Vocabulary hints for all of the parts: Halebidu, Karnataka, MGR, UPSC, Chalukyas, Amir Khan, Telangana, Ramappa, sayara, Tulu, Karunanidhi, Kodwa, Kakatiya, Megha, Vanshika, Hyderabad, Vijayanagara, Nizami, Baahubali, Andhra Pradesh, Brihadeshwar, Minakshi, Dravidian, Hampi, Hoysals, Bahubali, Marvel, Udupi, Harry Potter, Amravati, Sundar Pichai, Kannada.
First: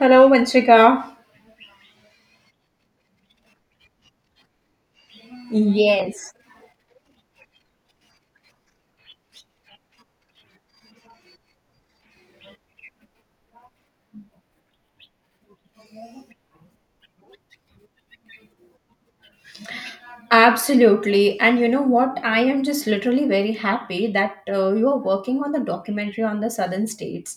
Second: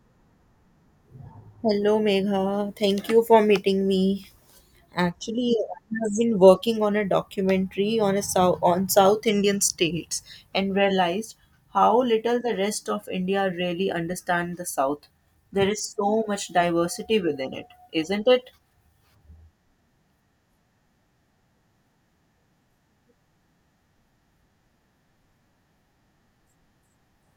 Hello, Vanshika. Hello, Megha. Thank you for meeting me. Actually, I have Yes, been working on a documentary on a South Indian states and realized how little the rest of India really understand the South. There is so much diversity within it, isn't it? absolutely. And you know what? I am just literally very happy that you are working on the documentary on the southern states.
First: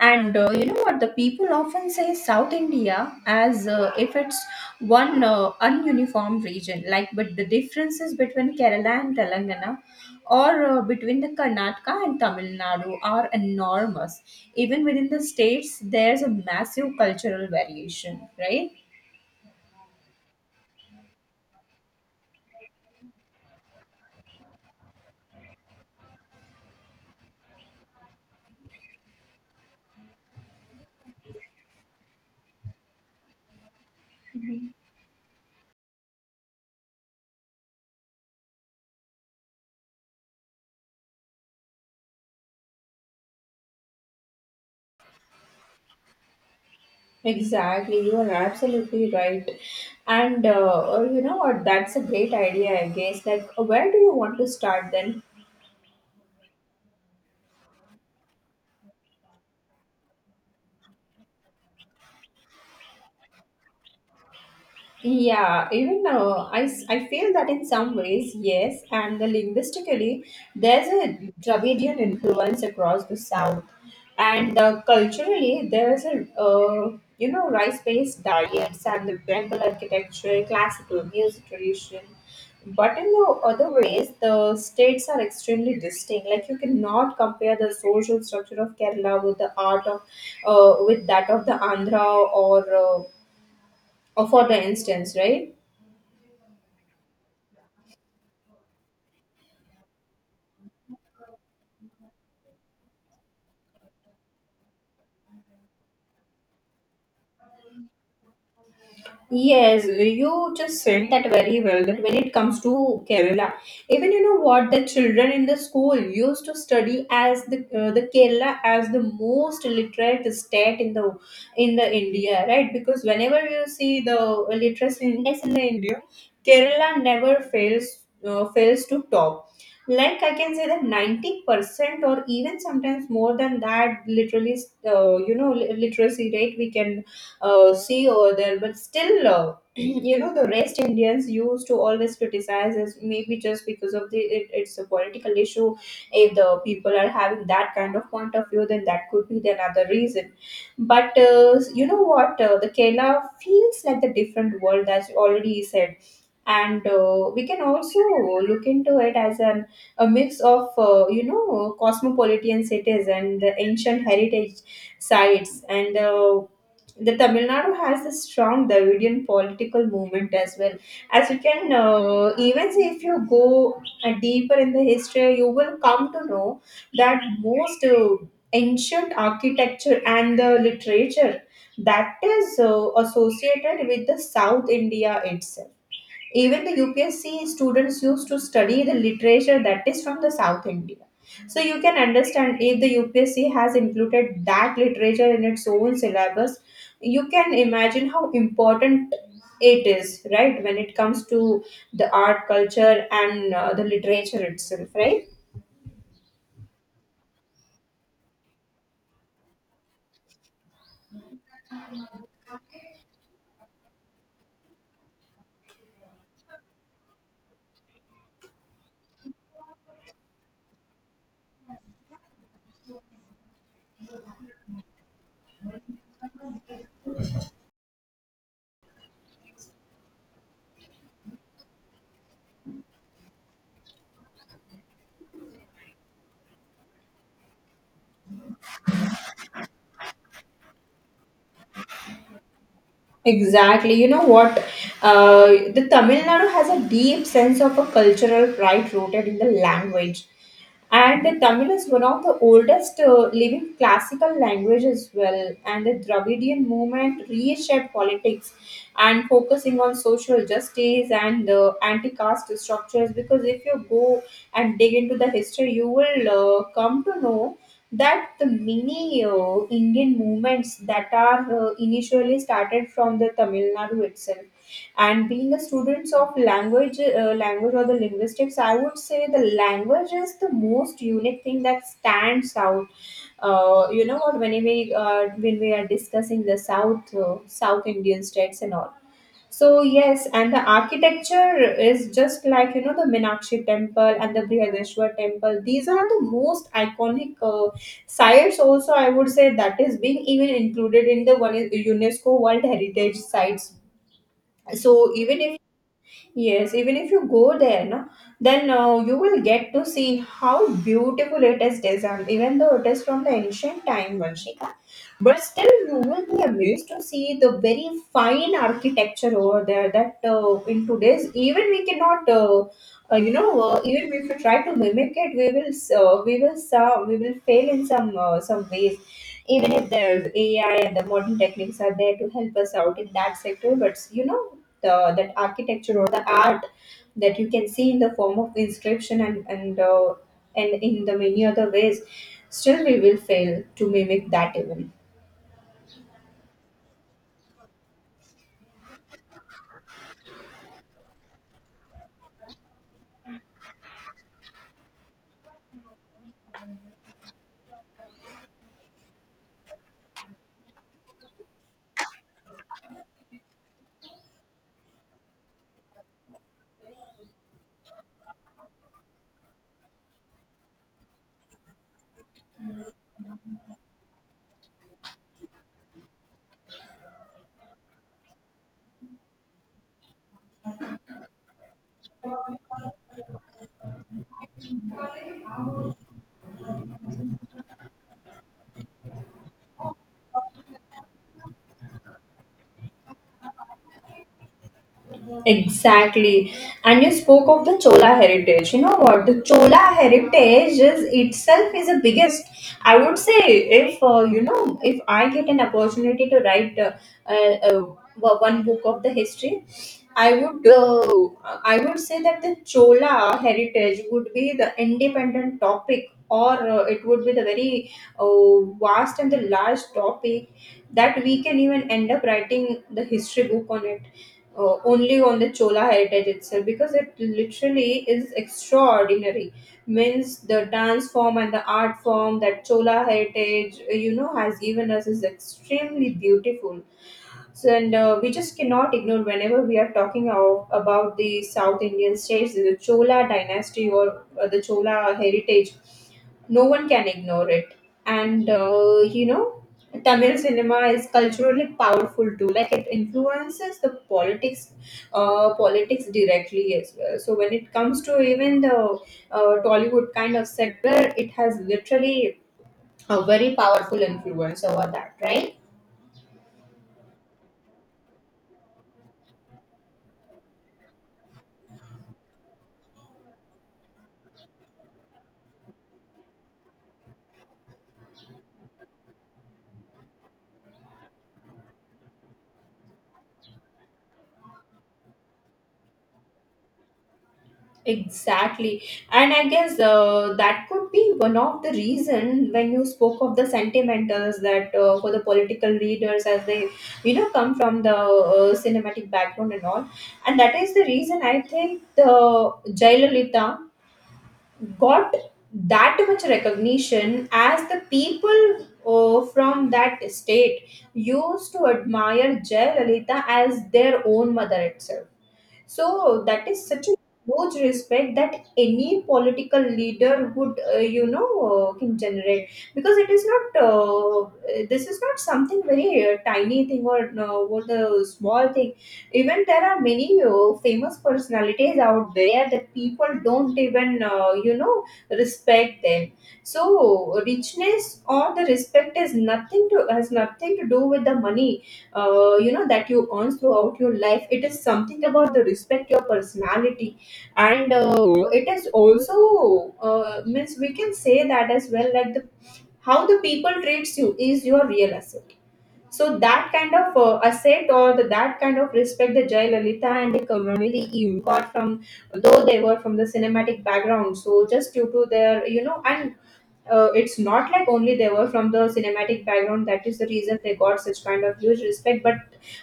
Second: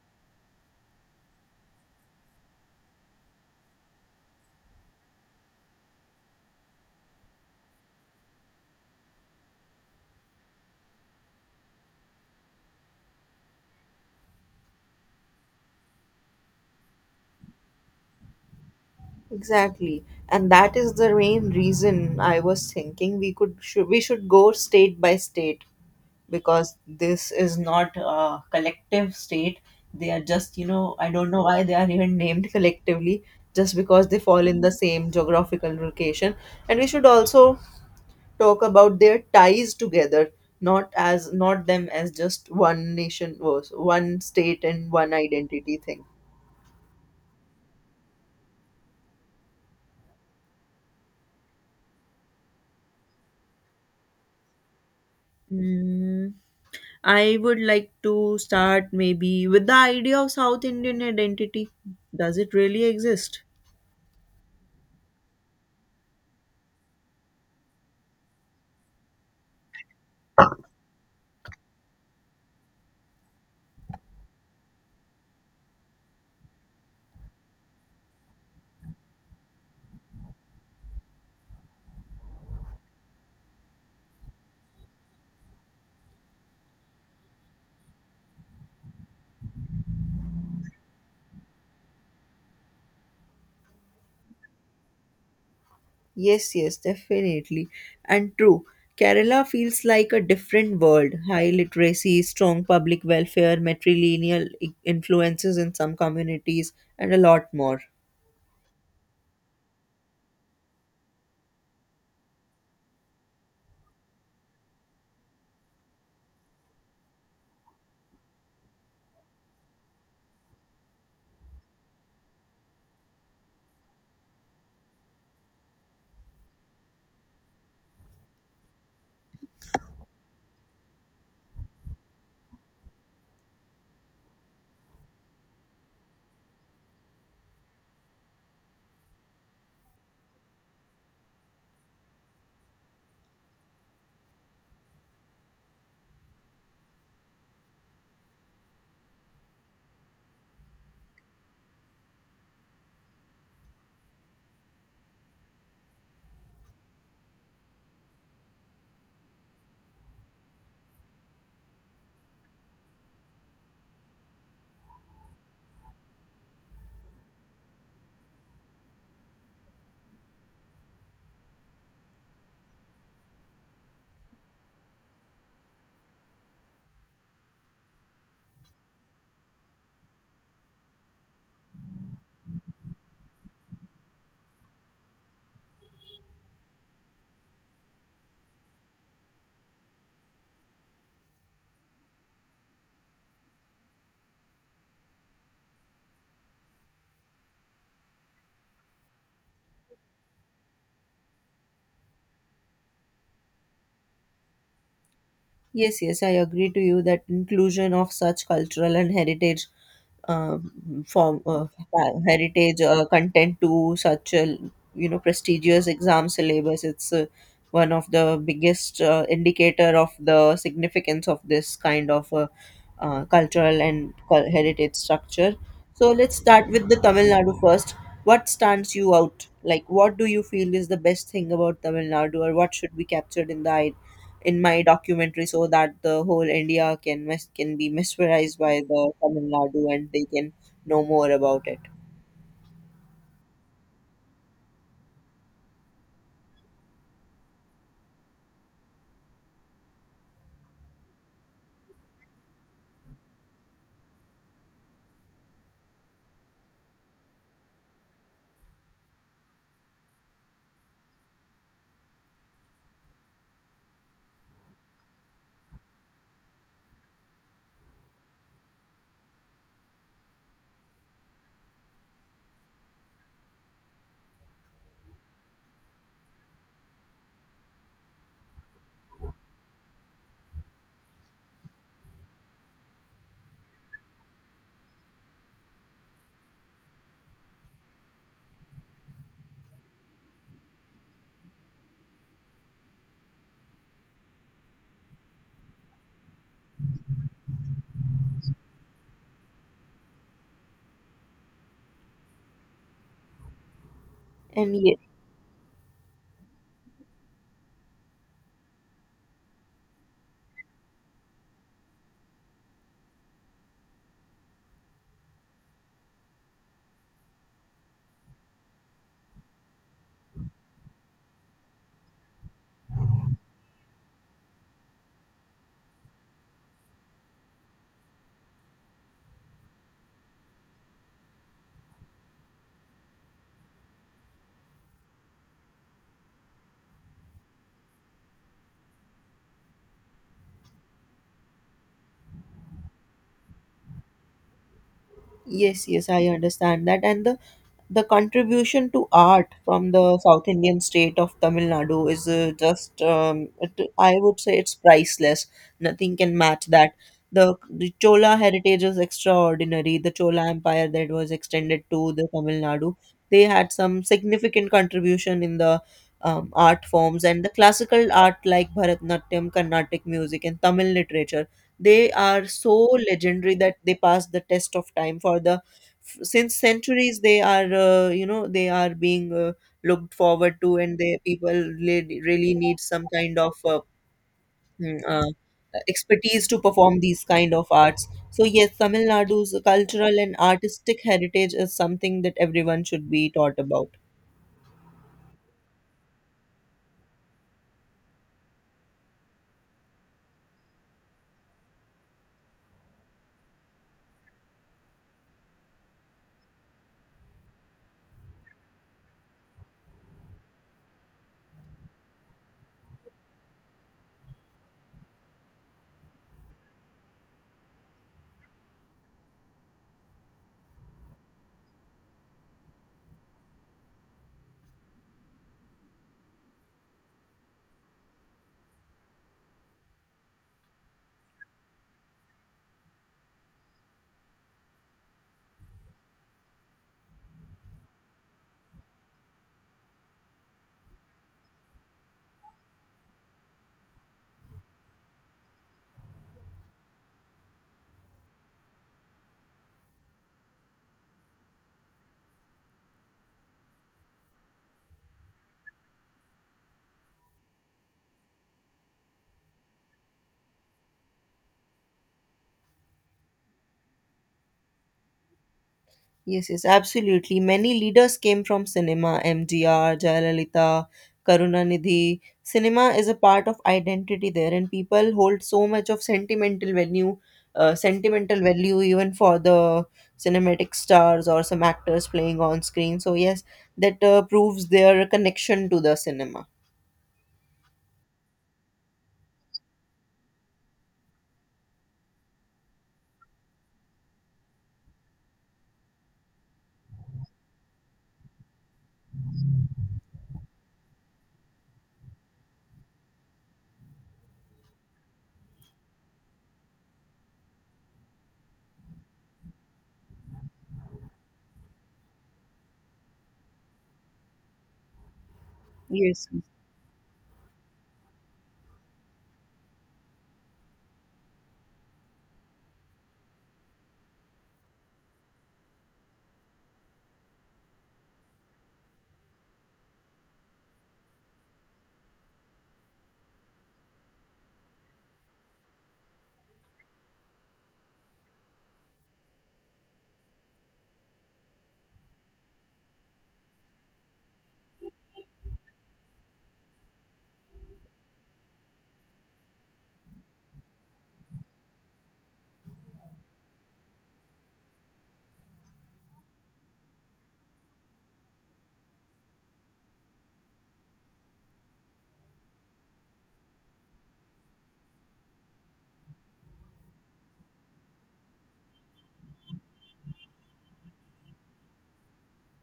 And you know what? The people often say South India as if it's one ununiform region, like, but the differences between Kerala and Telangana or between the Karnataka and Tamil Nadu are enormous. Even within the states, there's a massive cultural variation, right? Exactly. And that is the main reason I was thinking we should go state by state because this is not a collective state. They are just I don't know why they are even named collectively just because they fall in the same geographical location, and we should also talk about their ties together, not as not them as just one nation was one state and one identity thing. Exactly, you are absolutely right. And you know what? That's a great idea, I guess. Like, where do you want to start then? Mm, I would like to start maybe with the idea of South Indian identity. Does it really exist? Yeah, even I feel that in some ways, yes, and the linguistically, there's a Dravidian influence across the South, and culturally, there is a you know rice-based diets and the temple architecture, classical music tradition. But in the other ways, the states are extremely distinct. Like you cannot compare the social structure of Kerala with the art of, with that of the Andhra or, uh, or for the instance, right? Yes, yes, definitely. And true, Kerala feels like a different world. High literacy, strong public welfare, influences in some communities, and a lot more. Yes, you just said that very well. That when it comes to Kerala, even you know what the children in the school used to study as the Kerala as the most literate state in the India, right? Because whenever you see the literacy index in the India, Kerala never fails fails to top. Like I can say that 90% or even sometimes more than that, literally, you know, literacy rate we can sea over there. But still, you know, the rest Indians used to always criticize as maybe just because of it's a political issue. If the people are having that kind of point of view, then that could be the another reason. But you know what? The Kerala feels like the different world, as you already said, and we can also look into it as a mix of you know cosmopolitan cities and the ancient heritage sites, and the Tamil Nadu has a strong Dravidian political movement as well. As you can even see, if you go deeper in the history, you will come to know that most ancient architecture and the literature that is associated with the South India itself. Even the UPSC students used to study the literature that is from the South India. So you can understand if the UPSC has included that literature in its own syllabus, you can imagine how important it is, right? When it comes to the art, culture, and the literature itself, right? Yes, yes, I agree to you that inclusion of such cultural and heritage form heritage content to such a prestigious exam syllabus. It's one of the biggest indicator of the significance of this kind of cultural and heritage structure. So let's start with the Tamil Nadu first. What stands you out? Like, what do you feel is the best thing about Tamil Nadu, or what should be captured in the in my documentary so that the whole India can can be mesmerized by the Tamil Nadu and they can know more about it. Exactly. You know what? The Tamil Nadu has a deep sense of a cultural pride rooted in the language. And the Tamil is one of the oldest living classical languages as well. And the Dravidian movement reshaped politics and focusing on social justice and anti-caste structures. Because if you go and dig into the history, you will come to know that the many Indian movements that are initially started from the Tamil Nadu itself. And being a student of language, or the linguistics, I would say the language is the most unique thing that stands out. You know what? When we are discussing the South South Indian states and all, so yes, and the architecture is just like you know the Minakshi temple and the Brihadeshwar temple. These are the most iconic sites. Also, I would say that is being even included in the one UNESCO World Heritage Sites. And ye- So even if, yes, even if you go there, no, then you will get to see how beautiful it is designed, even though it is from the ancient time, Vanshika. But still, you will be amazed to see the very fine architecture over there. That in today's, even we cannot, you know, even if we try to mimic it, we will fail in some ways. Even if there's AI and the modern techniques are there to help us out in that sector, but you know, the that architecture or the art that you can see in the form of inscription and in the many other ways, still we will fail to mimic that even. yes, yes, I understand that. And the contribution to art from the South Indian state of Tamil Nadu is just, it, I would say it's priceless. Nothing can match that. The Chola heritage is extraordinary. The Chola empire that was extended to the Tamil Nadu, they had some significant contribution in the art forms and the classical art like Bharatanatyam, Carnatic music, and Tamil literature. They are so legendary that they pass the test of time for since centuries they are they are being looked forward to, and they people really, really need some kind of mm, uh, expertise to perform these kind of arts. So yes, Tamil Nadu's cultural and artistic heritage is something that everyone should be taught about. Exactly. And you spoke of the Chola heritage. You know what? The Chola heritage is itself is the biggest. I would say if you know, if I get an opportunity to write uh, uh, one book of the history, I would say that the Chola heritage would be the independent topic, or it would be the very vast and the large topic that we can even end up writing the history book on it, only on the Chola heritage itself, because it literally is extraordinary. Means the dance form and the art form that Chola heritage, you know, has given us is extremely beautiful. So, and we just cannot ignore whenever we are talking of, about the South Indian states, the Chola dynasty or the Chola heritage, no one can ignore it. And you know, Tamil cinema is culturally powerful too. Like it influences the politics directly as well. So when it comes to even the uh, Tollywood kind of sector, it has literally a very powerful influence over that, right? Yes, yes, absolutely. Many leaders came from cinema, MGR, Jayalalitha, Karunanidhi. Cinema is a part of identity there, and people hold so much of sentimental value even for the cinematic stars or some actors playing on screen. So, yes, that proves their connection to the cinema. Exactly. And I guess that could be one of the reason when you spoke of the sentimentals, that for the political leaders as they, you know, come from the cinematic background and all. And that is the reason I think the Jayalalitha got that much recognition, as the people from that state used to admire Jayalalitha as their own mother itself. So Yes, yes. that is such a huge respect that any political leader would, you know, can generate, because it is not this is not something very tiny thing or what the small thing. Even there are many famous personalities out there that people don't even, you know, respect them. So richness or the respect is nothing to, has nothing to do with the money you know, that you earn throughout your life. It is something about the respect your personality. And it is also, means we can say that as well, like the, how the people treats you is your real asset. So that kind of asset or the, that kind of respect the Jayalalitha and the community you got from, though they were from the cinematic background, so just due to their you know, and it's not like only they were from the cinematic background, that is the reason they got such kind of huge respect, but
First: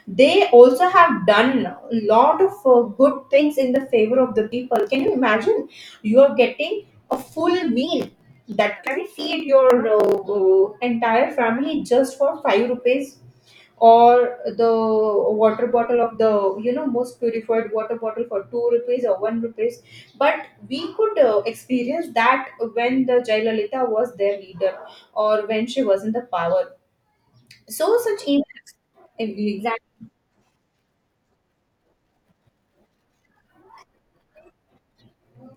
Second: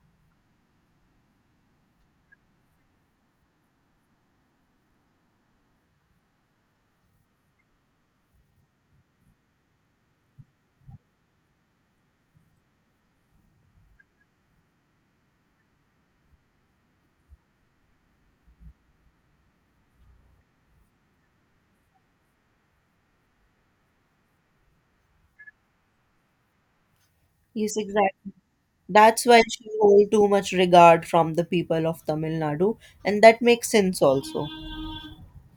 they also have done a lot of good things in the favor of the people. Can you imagine you are getting a full meal that can feed your entire family just for 5 rupees, or the water bottle of the, you know, most purified water bottle for 2 rupees or 1 rupees? But we could experience that when the Jayalalitha was their leader, or when she was in the power. Yes, So such exactly. That's why she events. hold too much regard from the people of Tamil Nadu, and that makes sense also.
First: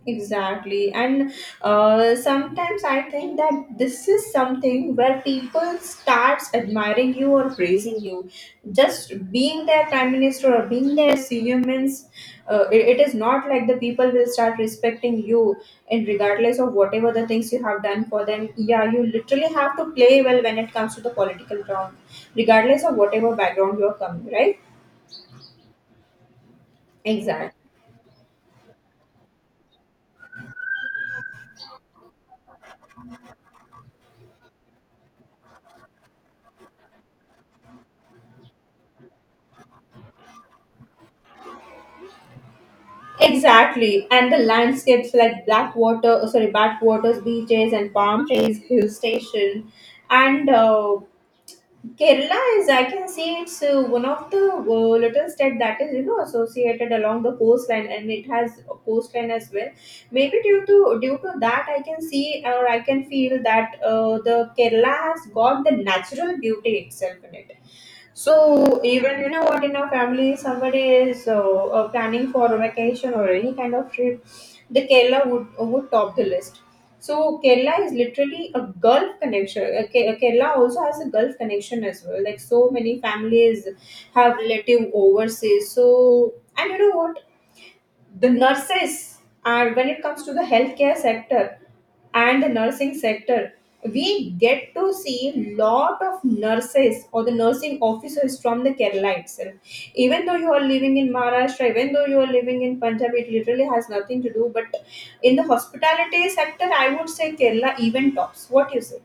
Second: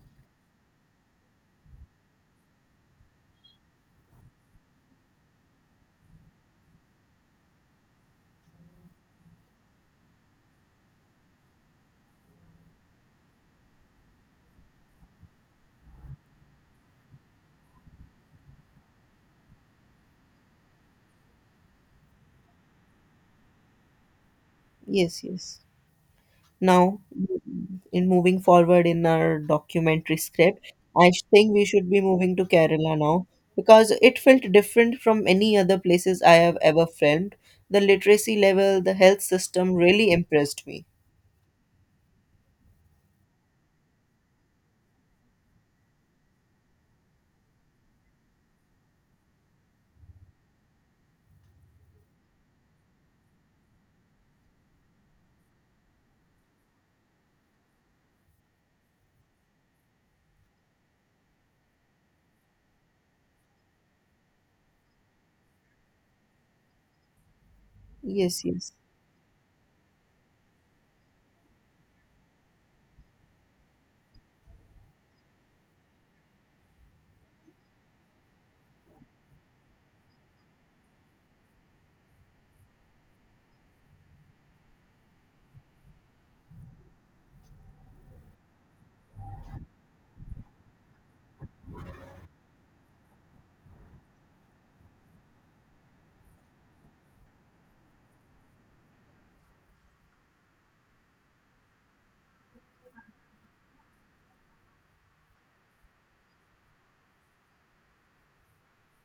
Exactly. And sometimes I think that this is something where people starts admiring you or praising you. Just being their prime minister or being their senior means it is not like the people will start respecting you and regardless of whatever the things you have done for them. Yeah, you literally have to play well when it comes to the political ground, regardless of whatever background you are coming, right? Yes, yes. Now, Exactly. in moving forward in our documentary script, I think we should be moving to Kerala now because it felt different from any other places I have ever filmed. The literacy level, the health system really impressed me. Exactly, and the landscapes like black water, sorry, backwaters, beaches, and palm trees, hill station, and Kerala is, I can see it's one of the little state that is, you know, associated along the coastline, and it has a coastline as well. Maybe due to that, I can see or I can feel that the Kerala has got the natural beauty itself in it. Yes, yes. So even you know what, in our family somebody is planning for a vacation or any kind of trip, the Kerala would top the list. So Kerala is literally a Gulf connection. Kerala also has a Gulf connection as well. Like so many families have relative overseas. So, and you know what? The nurses and when it comes to the healthcare sector and the nursing sector, we get to see lot of nurses or the nursing officers from the Kerala itself. Even though you are living in Maharashtra, even though you are living in Punjab, it literally has nothing to do, but in the hospitality sector I would say Kerala even tops. What you say?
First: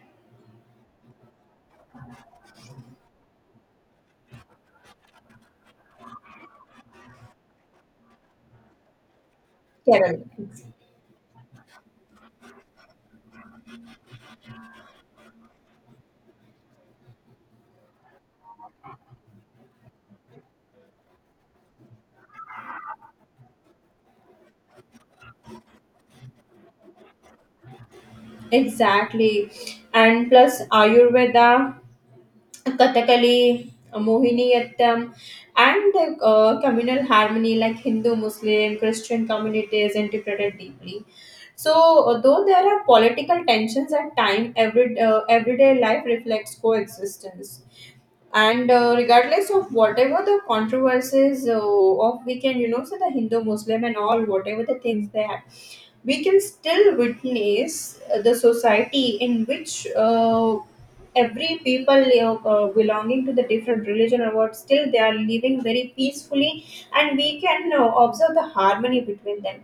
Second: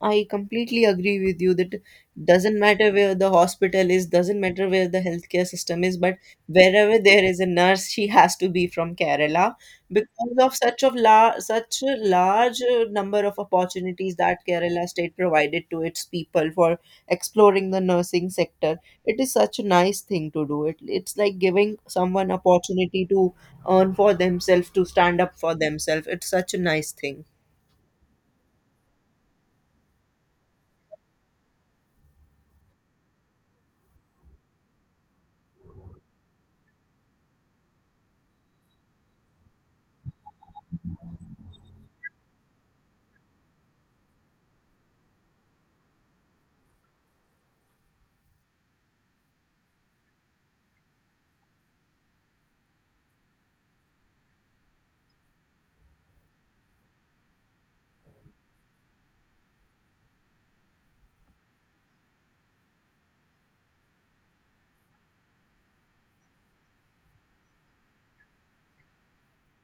I completely agree with you that doesn't matter where the hospital is, doesn't matter where the healthcare system is, but wherever there is a nurse, she has to be from Kerala Kerala because of such a large number of opportunities that Kerala state provided to its people for exploring the nursing sector. It is such a nice thing to do. It's like giving someone opportunity to earn for themselves, to stand up for themselves. It's such a nice thing. exactly. And plus Ayurveda, Kathakali, Mohiniyattam, and the communal harmony like Hindu, Muslim, Christian communities interpreted deeply. So, though there are political tensions at time, everyday life reflects coexistence and regardless of whatever the controversies of we can, you know, say the Hindu Muslim and all whatever the things they have, we can still witness the society in which every people belonging to the different religion or what, still they are living very peacefully, and we can observe the harmony between them.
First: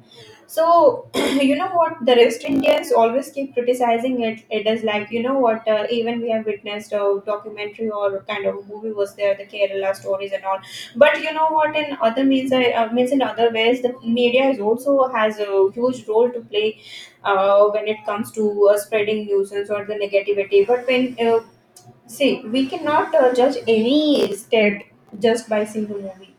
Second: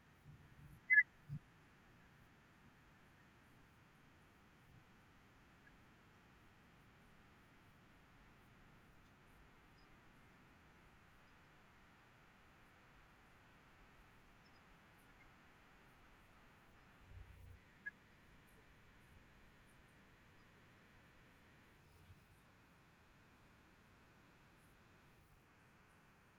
So you know what, the West Indians always keep criticizing it. It is like, you know what, even we have witnessed a documentary or a kind of a movie was there, the Kerala Stories and all. But you know what, in other means, I means in other ways, the media is also has a huge role to play when it comes to spreading nuisance or the negativity. But when see, we cannot judge any state just by single movie.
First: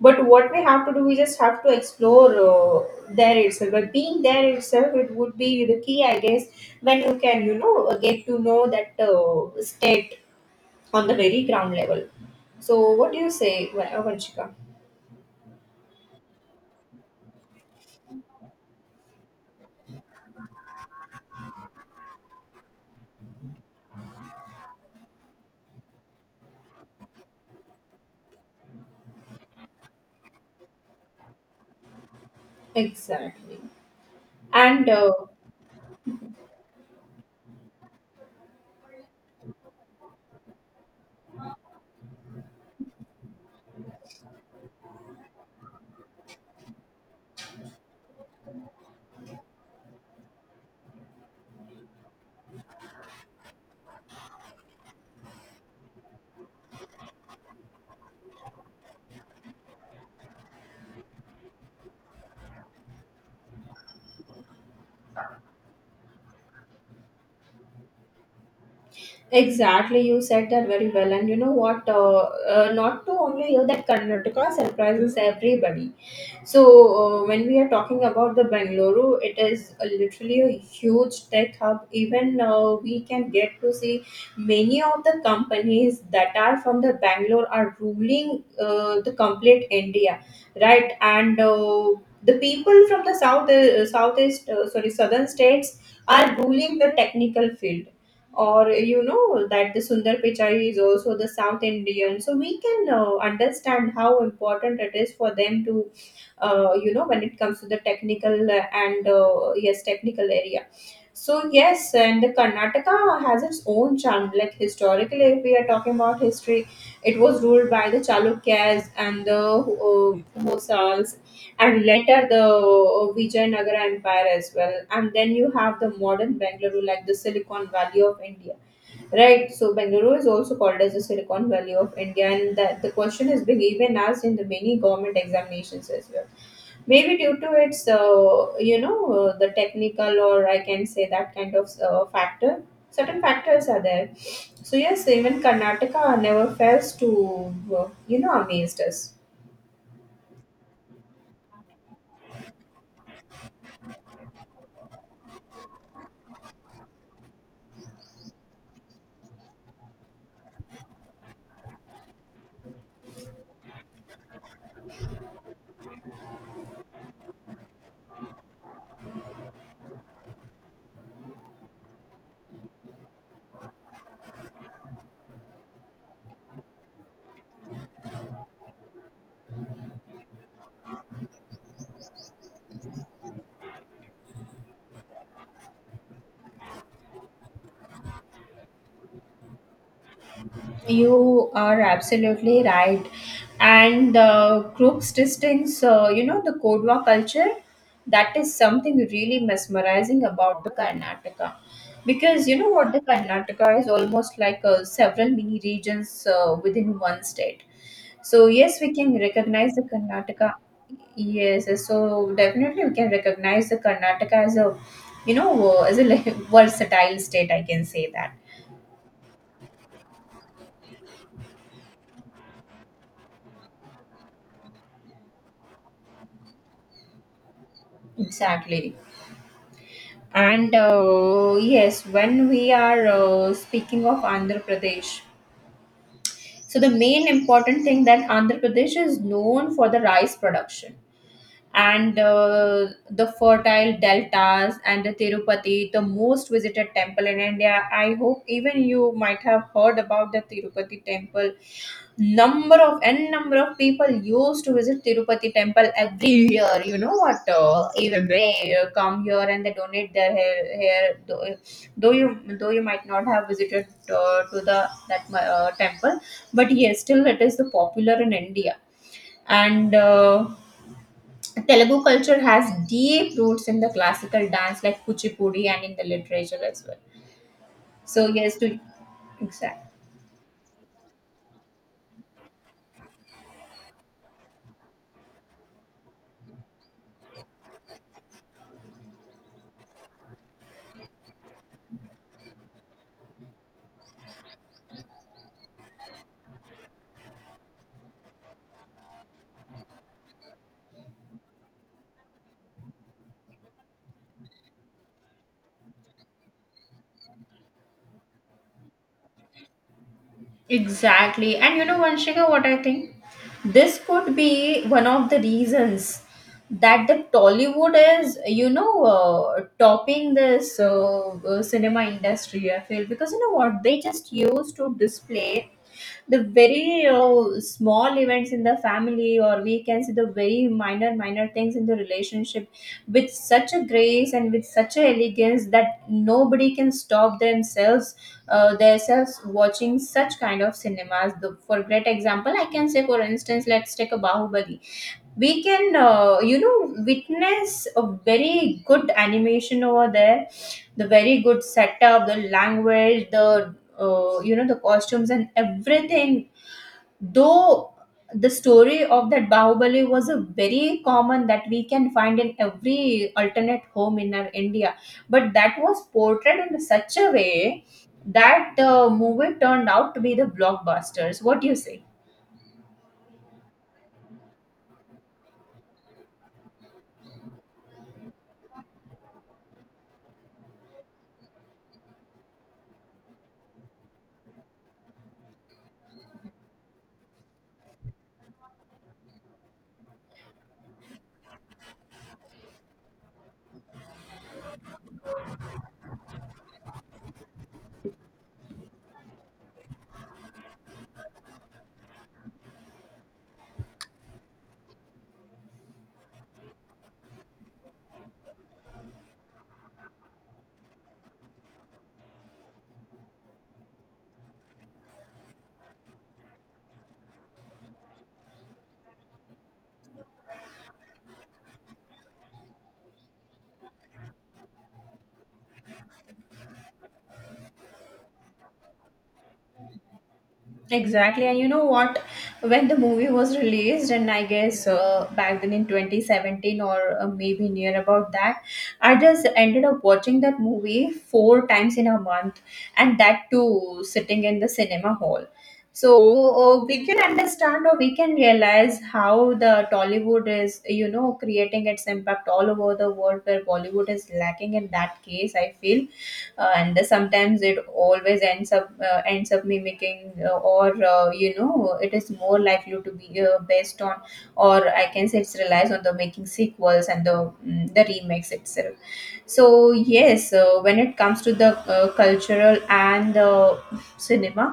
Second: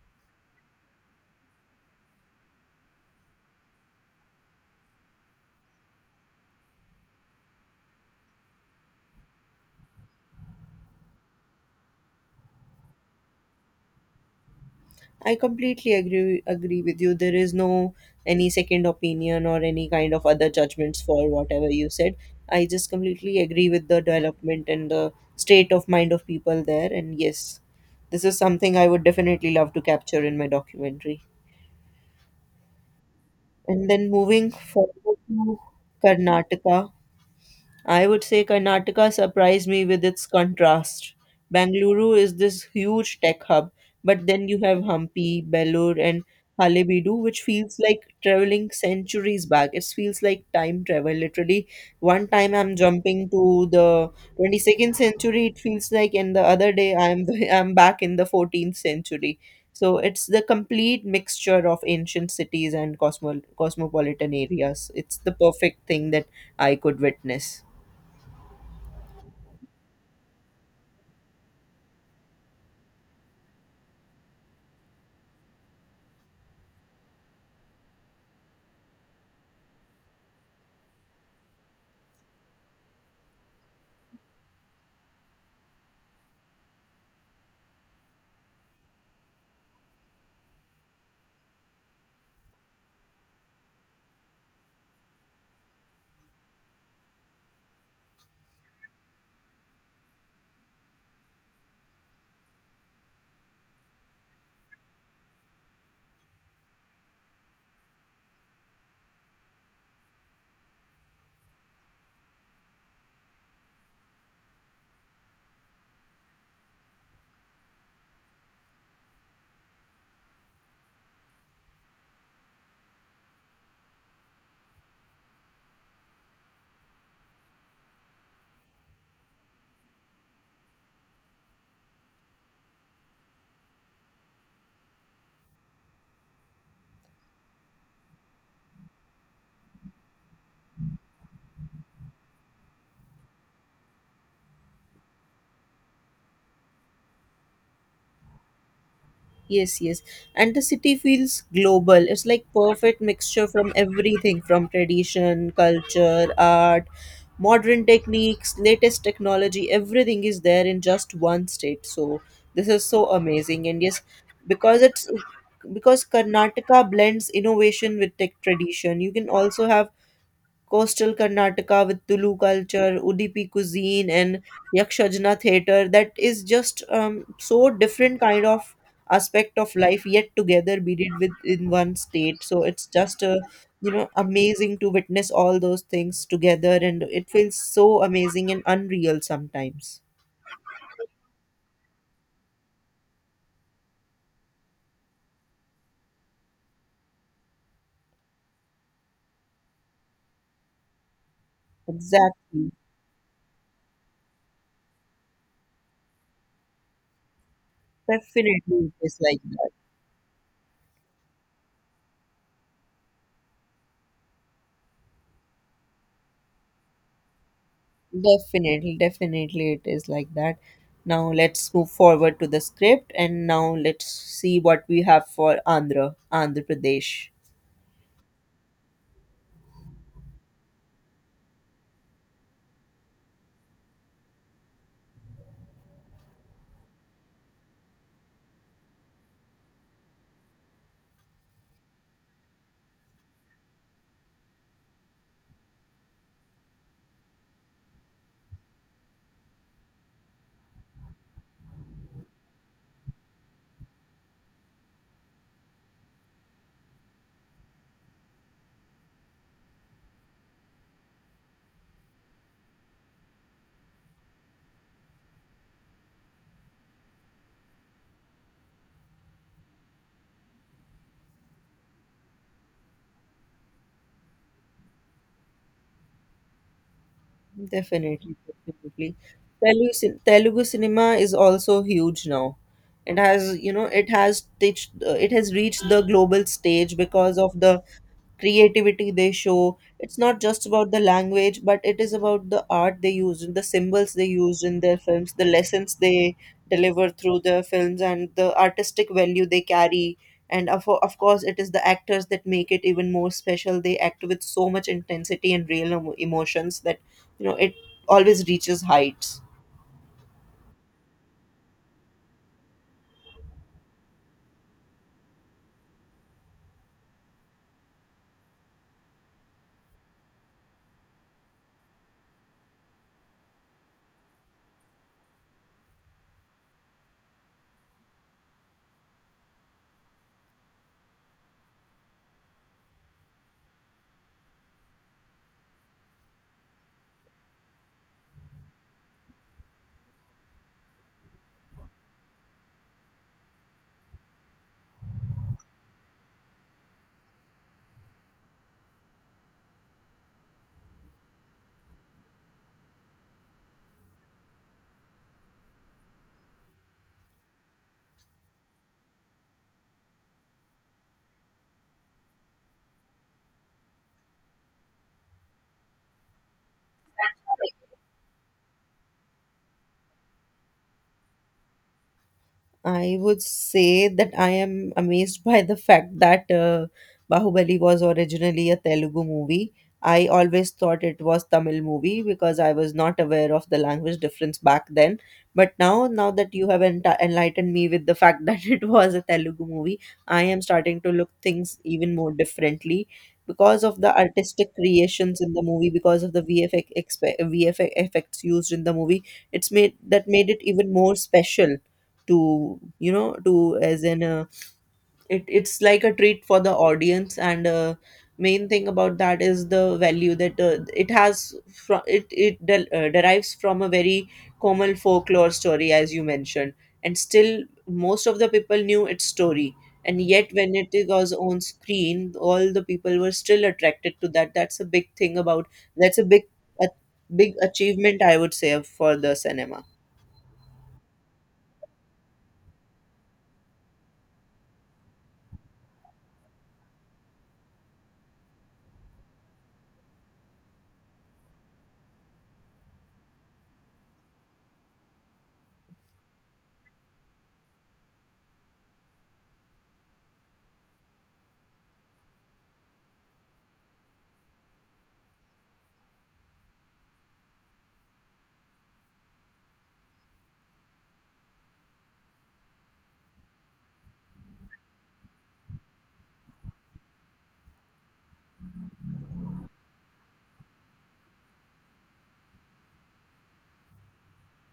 But what we have to do, we just have to explore there itself. By being there itself, it would be the key, I guess, when you can, you know, get to know that state on the very ground level. So, what do you say, Vanshika? I completely agree with you. There is no any second opinion or any kind of other judgments for whatever you said. I just completely agree with the development and the state of mind of people there. And yes, this is something I would definitely love to capture in my documentary. Exactly. And then moving And forward to Karnataka, I would say Karnataka surprised me with its contrast. Bangalore is this huge tech hub, but then you have Hampi, Belur, and Halebidu, which feels like traveling centuries back. It feels like time travel. Literally, one time I'm jumping to the 22nd century, it feels like, and the other day I'm I'm back in the 14th century. So it's the complete mixture of ancient cities and cosmopolitan areas. It's the perfect thing that I could witness. Exactly, you said that very well. And you know what? Not to only you, that Karnataka surprises everybody. So, when we are talking about the Bengaluru, it is literally a huge tech hub. Even we can get to see many of the companies that are from the Bangalore are ruling the complete India, right? And The people from the south, sorry, southern states are ruling the technical field, or you know that the Sundar Pichai is also the South Indian. So we can understand how important it is for them to, you know, when it comes to the technical and yes, technical area. So yes, and the Karnataka has its own charm. Like historically, if we are talking about history, it was ruled by the Chalukyas and the Hoysals and later the Vijayanagara Empire as well. And then you have the modern Bangalore, like the Silicon Valley of India, right? So Bangalore is also called as the Silicon Valley of India, and that the question is being even asked in the many government examinations as well. Maybe due to its, you know, the technical, or I can say that kind of factor. Certain factors are there. So yes, even Karnataka never fails to, you know, amazed us. Yes, yes. And the city feels global. It's like perfect mixture from everything, from tradition, culture, art, modern techniques, latest technology, everything is there in just one state. So this is so amazing. And yes, because it's because Karnataka blends innovation with tech tradition, you can also have coastal Karnataka with Tulu culture, Udupi cuisine, and Yakshajana theater. That is just so different kind of aspect of life yet together beaded within one state. So it's just a amazing to witness all those things together, and it feels so amazing and unreal sometimes. You are absolutely right. And the group's distinct, you know, the Kodwa culture, that is something really mesmerizing about the Karnataka. Because you know Exactly. what, the Karnataka is almost like several mini regions within one state. So, Definitely, yes, it we is can like that. recognize the Karnataka. Yes, so definitely we can recognize the Karnataka as a, you know, as a like, versatile state, I can say that. Definitely, definitely, it is like that. Now let's move forward to the script, and now let's see what we have for Andhra Pradesh. Exactly. And Yes, when we are speaking of Andhra Pradesh, so the main important thing that Andhra Pradesh is known for the rice production and the fertile deltas and the Tirupati, the most visited temple in India. I hope even you might have heard about the Tirupati temple. Number of people used to visit Tirupati temple every year. You know what? Even they come here and they donate their hair. Though, though you might not have visited to the that temple, but yes, still it is the popular in India, and Telugu culture has deep roots in the classical dance like Kuchipudi and in the literature as well. So Definitely, yes, to definitely. Exactly. Telugu cinema is also huge now. It has, it has reached the global stage because of the creativity they show. It's not just about the language, but it is about the art they use and the symbols they use in their films, the lessons they deliver through their films, and the artistic value they carry. And of course, it is the actors that make it even more special. They act with so much intensity and real emotions that it always reaches heights. Exactly. And you know, Vanshika, what I think? This could be one of the reasons that the Tollywood is, you know, topping this cinema industry, I feel. Because you know what? They just used to display the very small events in the family, or we can see the very minor things in the relationship with such a grace and with such a elegance that nobody can stop themselves themselves watching such kind of cinemas. For great example, I can say, for instance, let's take a Bahubali. We can, you know, witness a very good animation over there, the very good setup, the language, the you know, the costumes and everything, though the story of that Bahubali was a very common that we can find in every alternate home in our India, but that was portrayed in such a way that the movie turned out to be the blockbusters. What do you say? I would say that I am amazed by the fact that Bahubali was originally a Telugu movie. I always thought it was Tamil movie because I was not aware of the language difference back then. But now, now that you have enlightened me with the fact that it was a Telugu movie, I am starting to look things even more differently because of the artistic creations in the movie, because of the VFX effects used in the movie. It's made that made it even more special to to as in it's like a treat for the audience, and main thing about that is the value that it has from it, it derives from a very common folklore story, as you mentioned, and still most of the people knew its story, and yet when it was on screen all the people were still attracted to that. That's a big thing about, that's a big achievement, I would say, for the cinema. Exactly, and you know what? When the movie was released, and I guess back then in 2017, or maybe near about that, I just ended up watching that movie four times in a month, and that too sitting in the cinema hall. So we can understand or we can realize how the Tollywood is, you know, creating its impact all over the world where Bollywood is lacking in that case, I feel. And sometimes it always ends up mimicking, or you know, it is more likely to be based on, or I can say it's relies on the making sequels and the remakes itself. So yes, when it comes to the cultural and cinema,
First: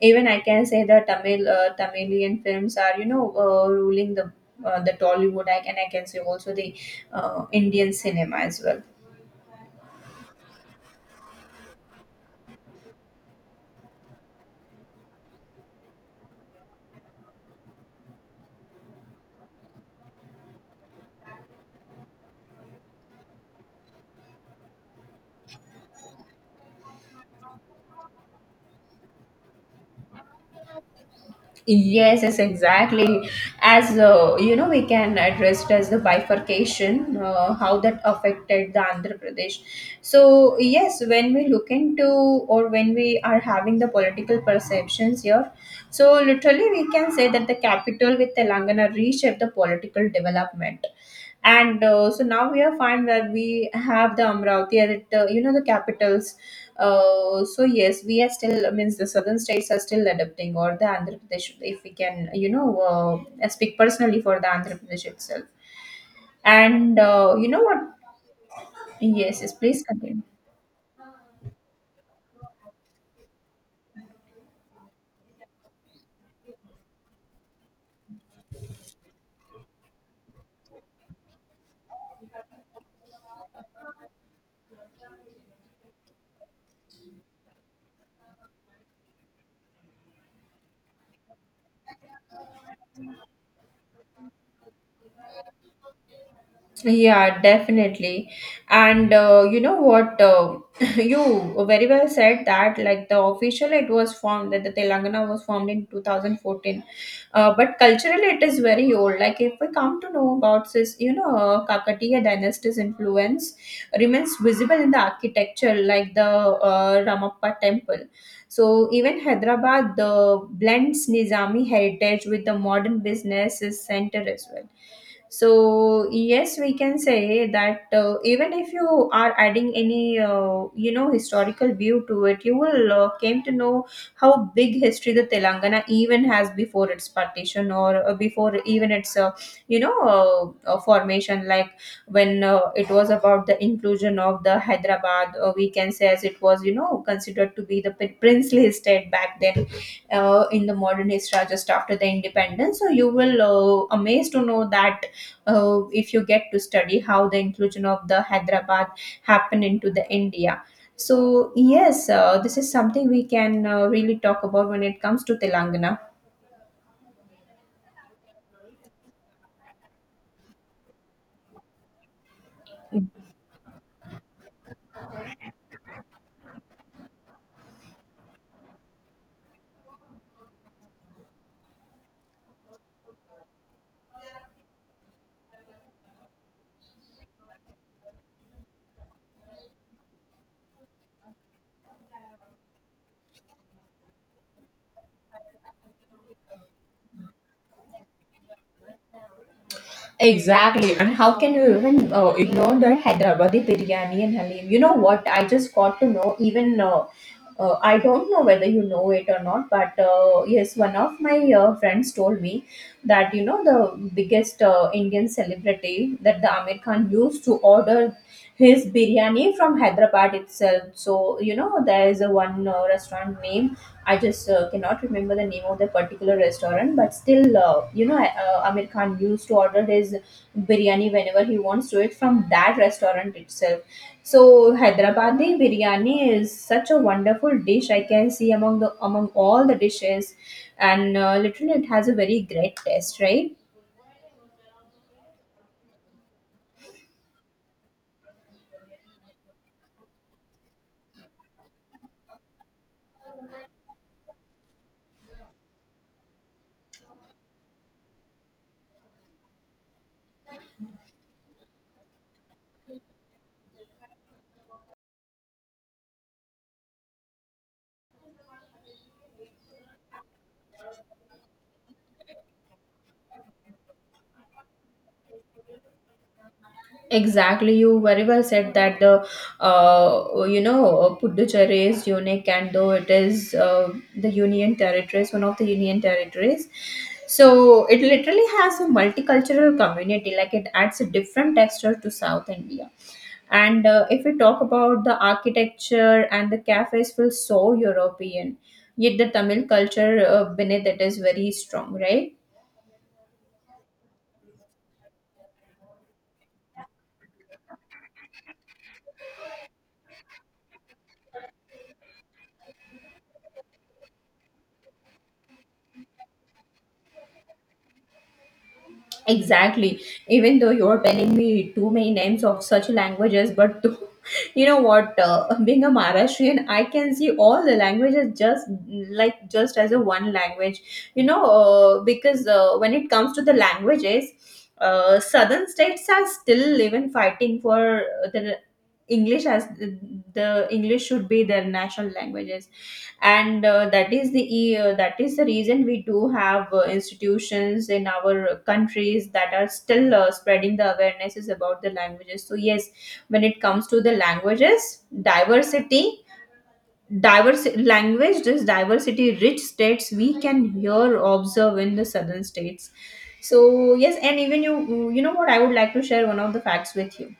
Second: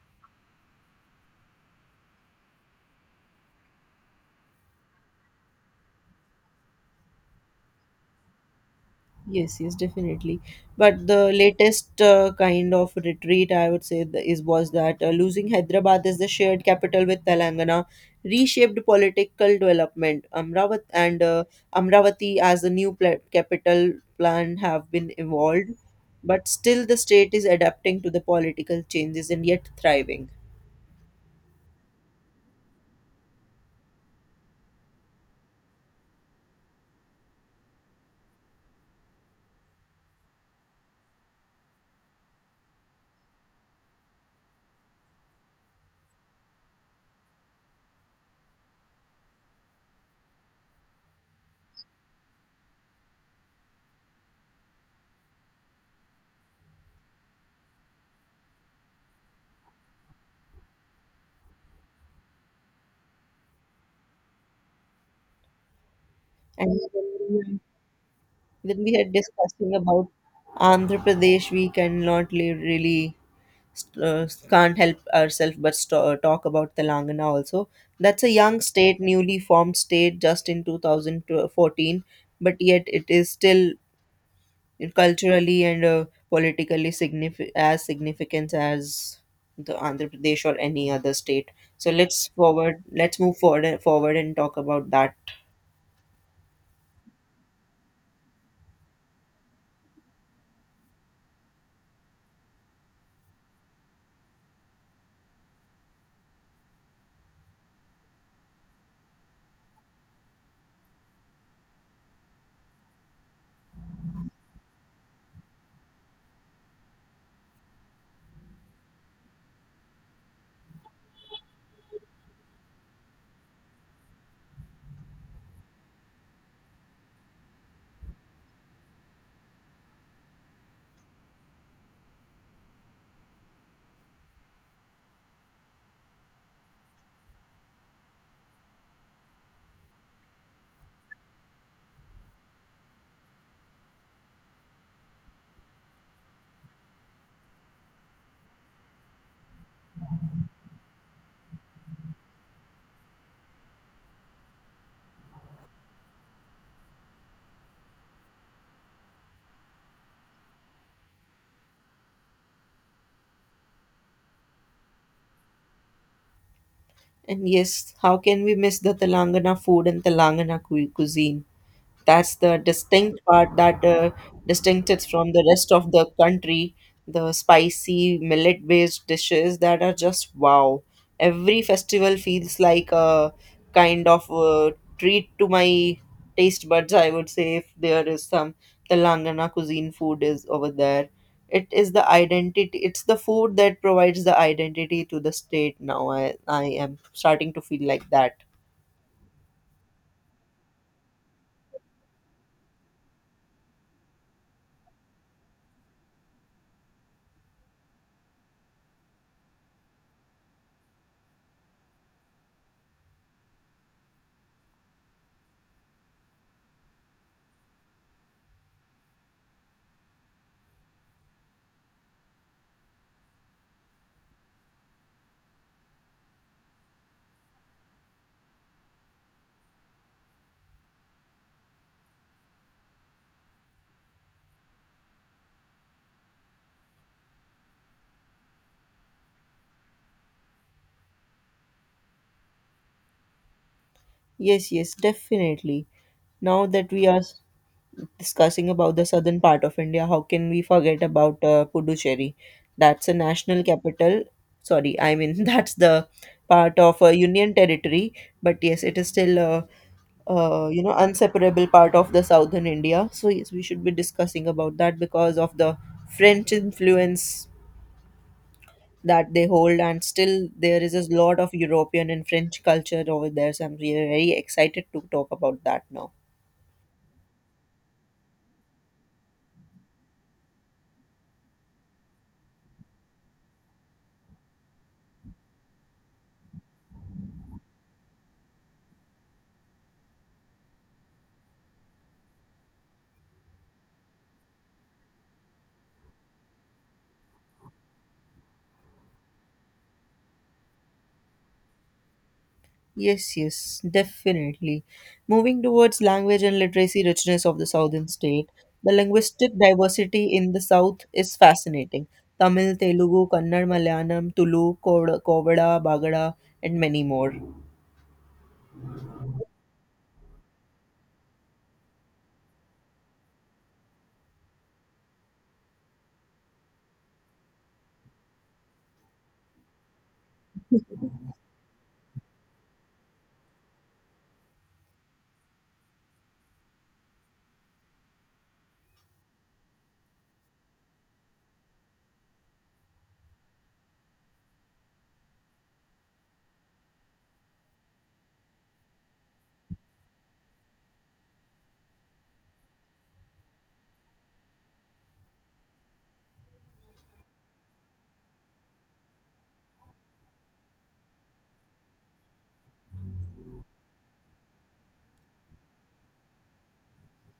even I can say the Tamilian films are, you know, ruling the Tollywood, I can, I can say also the Indian cinema as well. Yes, yes, definitely. But the latest kind of retreat, I would say, the, is was that losing Hyderabad as the shared capital with Telangana reshaped political development. Amravati as the new capital plan have been evolved, but still the state is adapting to the political changes and yet thriving. Yes, yes, exactly. As you know, we can address it as the bifurcation, how that affected the Andhra Pradesh. So yes, when we look into or when we are having the political perceptions here, so literally we can say that the capital with Telangana reshaped the political development. And So now we are fine where we have the Amravati as it, you know, the capitals. So yes, we are still, means the southern states are still adapting, or the Andhra Pradesh, if we can, you know, speak personally for the Andhra Pradesh itself. And And You know what? then we had Yes, yes, discussing please about continue. Andhra Pradesh. We cannot leave really can't help ourselves but talk about Telangana also. That's a young state, newly formed state, just in 2014, but yet it is still culturally and as significant as the Andhra Pradesh or any other state. So let's move forward and talk about that. Yeah, definitely. And You know what? You very well said that, like the official, it was formed that the Telangana was formed in 2014. But culturally, it is very old. Like, if we come to know about this, you know, Kakatiya dynasty's influence remains visible in the architecture, like the Ramappa temple. So, even Hyderabad, the blends Nizami heritage with the modern business is center as well. So yes, we can say that even if you are adding any, you know, historical view to it, you will came to know how big history the Telangana even has before its partition or before even its you know, formation, like when it was about the inclusion of the Hyderabad, we can say as it was, you know, considered to be the princely state back then in the modern history just after the independence. So you will amazed to know that if you get to study how the inclusion of the Hyderabad happened into the India. So yes, this is something we can really talk about when it comes to Telangana. And yes, how can we miss the Telangana food and Telangana cuisine? That's the distinct part that distincts from the rest of the country. The spicy millet-based dishes that are just wow. Every festival feels like a kind of treat to my taste buds. I would say if there is some Telangana cuisine food is over there, it is the identity. It's the food that provides the identity to the state. Now I am starting to feel like that. Exactly. And how can you even ignore the Hyderabadi biryani and Halim? You know what? I just got to know, even I don't know whether you know it or not, but yes, one of my friends told me that, you know, the biggest Indian celebrity that the Amir Khan used to order his biryani from Hyderabad itself. So, you know, there is a one restaurant named, I just cannot remember the name of the particular restaurant, but still, you know, Amir Khan used to order his biryani whenever he wants to it from that restaurant itself. So Hyderabadi biryani is such a wonderful dish. I can see among the among all the dishes, and literally it has a very great taste, right? Yes, yes, definitely. Now that discussing about the southern part of India, how can we forget about Puducherry? That's a national capital, sorry, I mean that's the part of a union territory, but yes, it is still a inseparable part of the southern India. So yes, we should be discussing about that because of the French influence that they hold, and still there is a lot of European and French culture over there. So I'm really very excited to talk about that now. Exactly, you very well said that the you know, Puducherry is unique, and though it is the union territories, one of the union territories, so it literally has a multicultural community. Like it adds a different texture to South India. And If we talk about the architecture and the cafes, feel so European. Yet the Tamil culture beneath it is very strong, right? Yes, yes, definitely. Moving towards language and literacy richness of the southern state, the linguistic diversity in the south is fascinating. Tamil, Telugu, Kannada, Malayalam, Tulu, Kovada, Bagada, and many more. Exactly. Even though you're telling me too many names of such languages, but you know what? Being a Maharashtrian, I can see all the languages just just as a one language. You know, because when it comes to the languages, southern states are still even fighting for the English as the English should be their national languages, and that is that is the reason we do have institutions in our countries that are still spreading the awarenesses about the languages. So yes, when it comes to the languages diversity diverse language, this diversity rich states we can here observe in the southern states. So yes, and even you know what, I would like to share one of the facts with you.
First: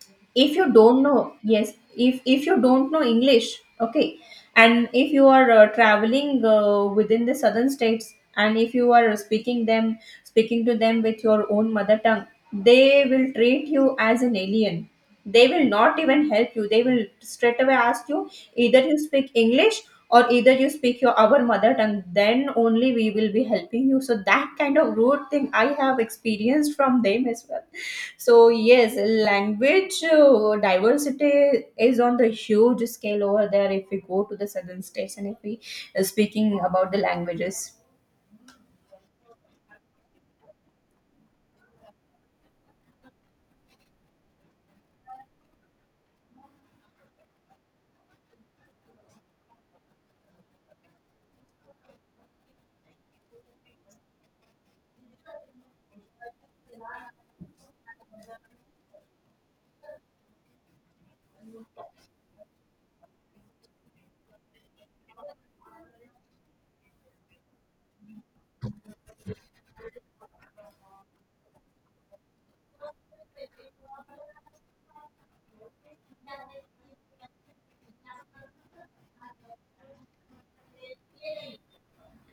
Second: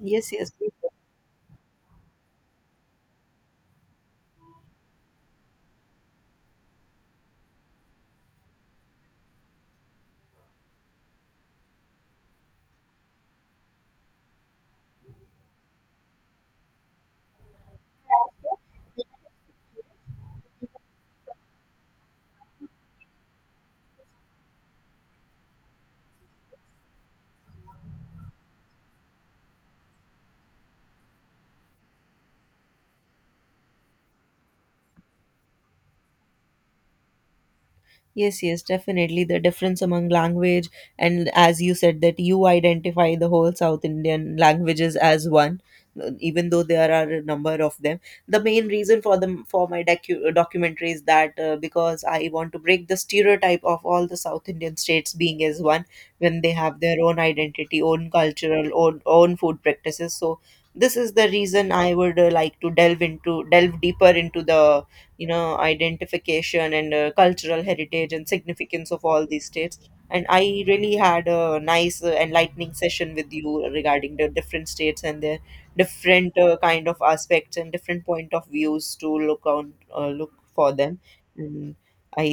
Yes, yes, If you please. don't know, yes, if you don't know English, okay, and if you are traveling within the southern states, and if you are speaking to them with your own mother tongue, they will treat you as an alien. They will not even help you. They will straight away ask you, either you speak English or either you speak your, our mother tongue, then only we will be helping you. So that kind of rude thing I have experienced from them as well. So yes, language diversity is on the huge scale over there. If we go to the southern states and if we speaking about the languages, Yes, yes, definitely. The difference among language, and as you said, that you identify the whole South Indian languages as one, even though there are a number of them. The main reason for them for my documentary is that because I want to break the stereotype of all the South Indian states being as one when they have their own identity, own cultural, own food practices. So this is the reason I would like to delve deeper into the identification and cultural heritage and significance of all these states. And I really had a nice enlightening session with you regarding the different states and their different kind of aspects and different point of views to look on, look for them. And I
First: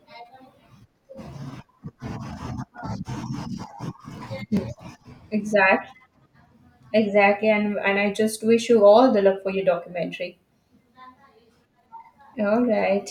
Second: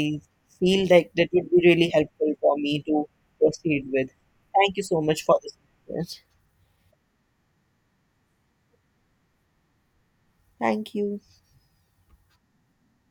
feel like that would be really helpful for me to proceed with. Thank you so much for this. exactly, Yes, exactly, and I just wish you all the luck for your documentary. thank you. All right.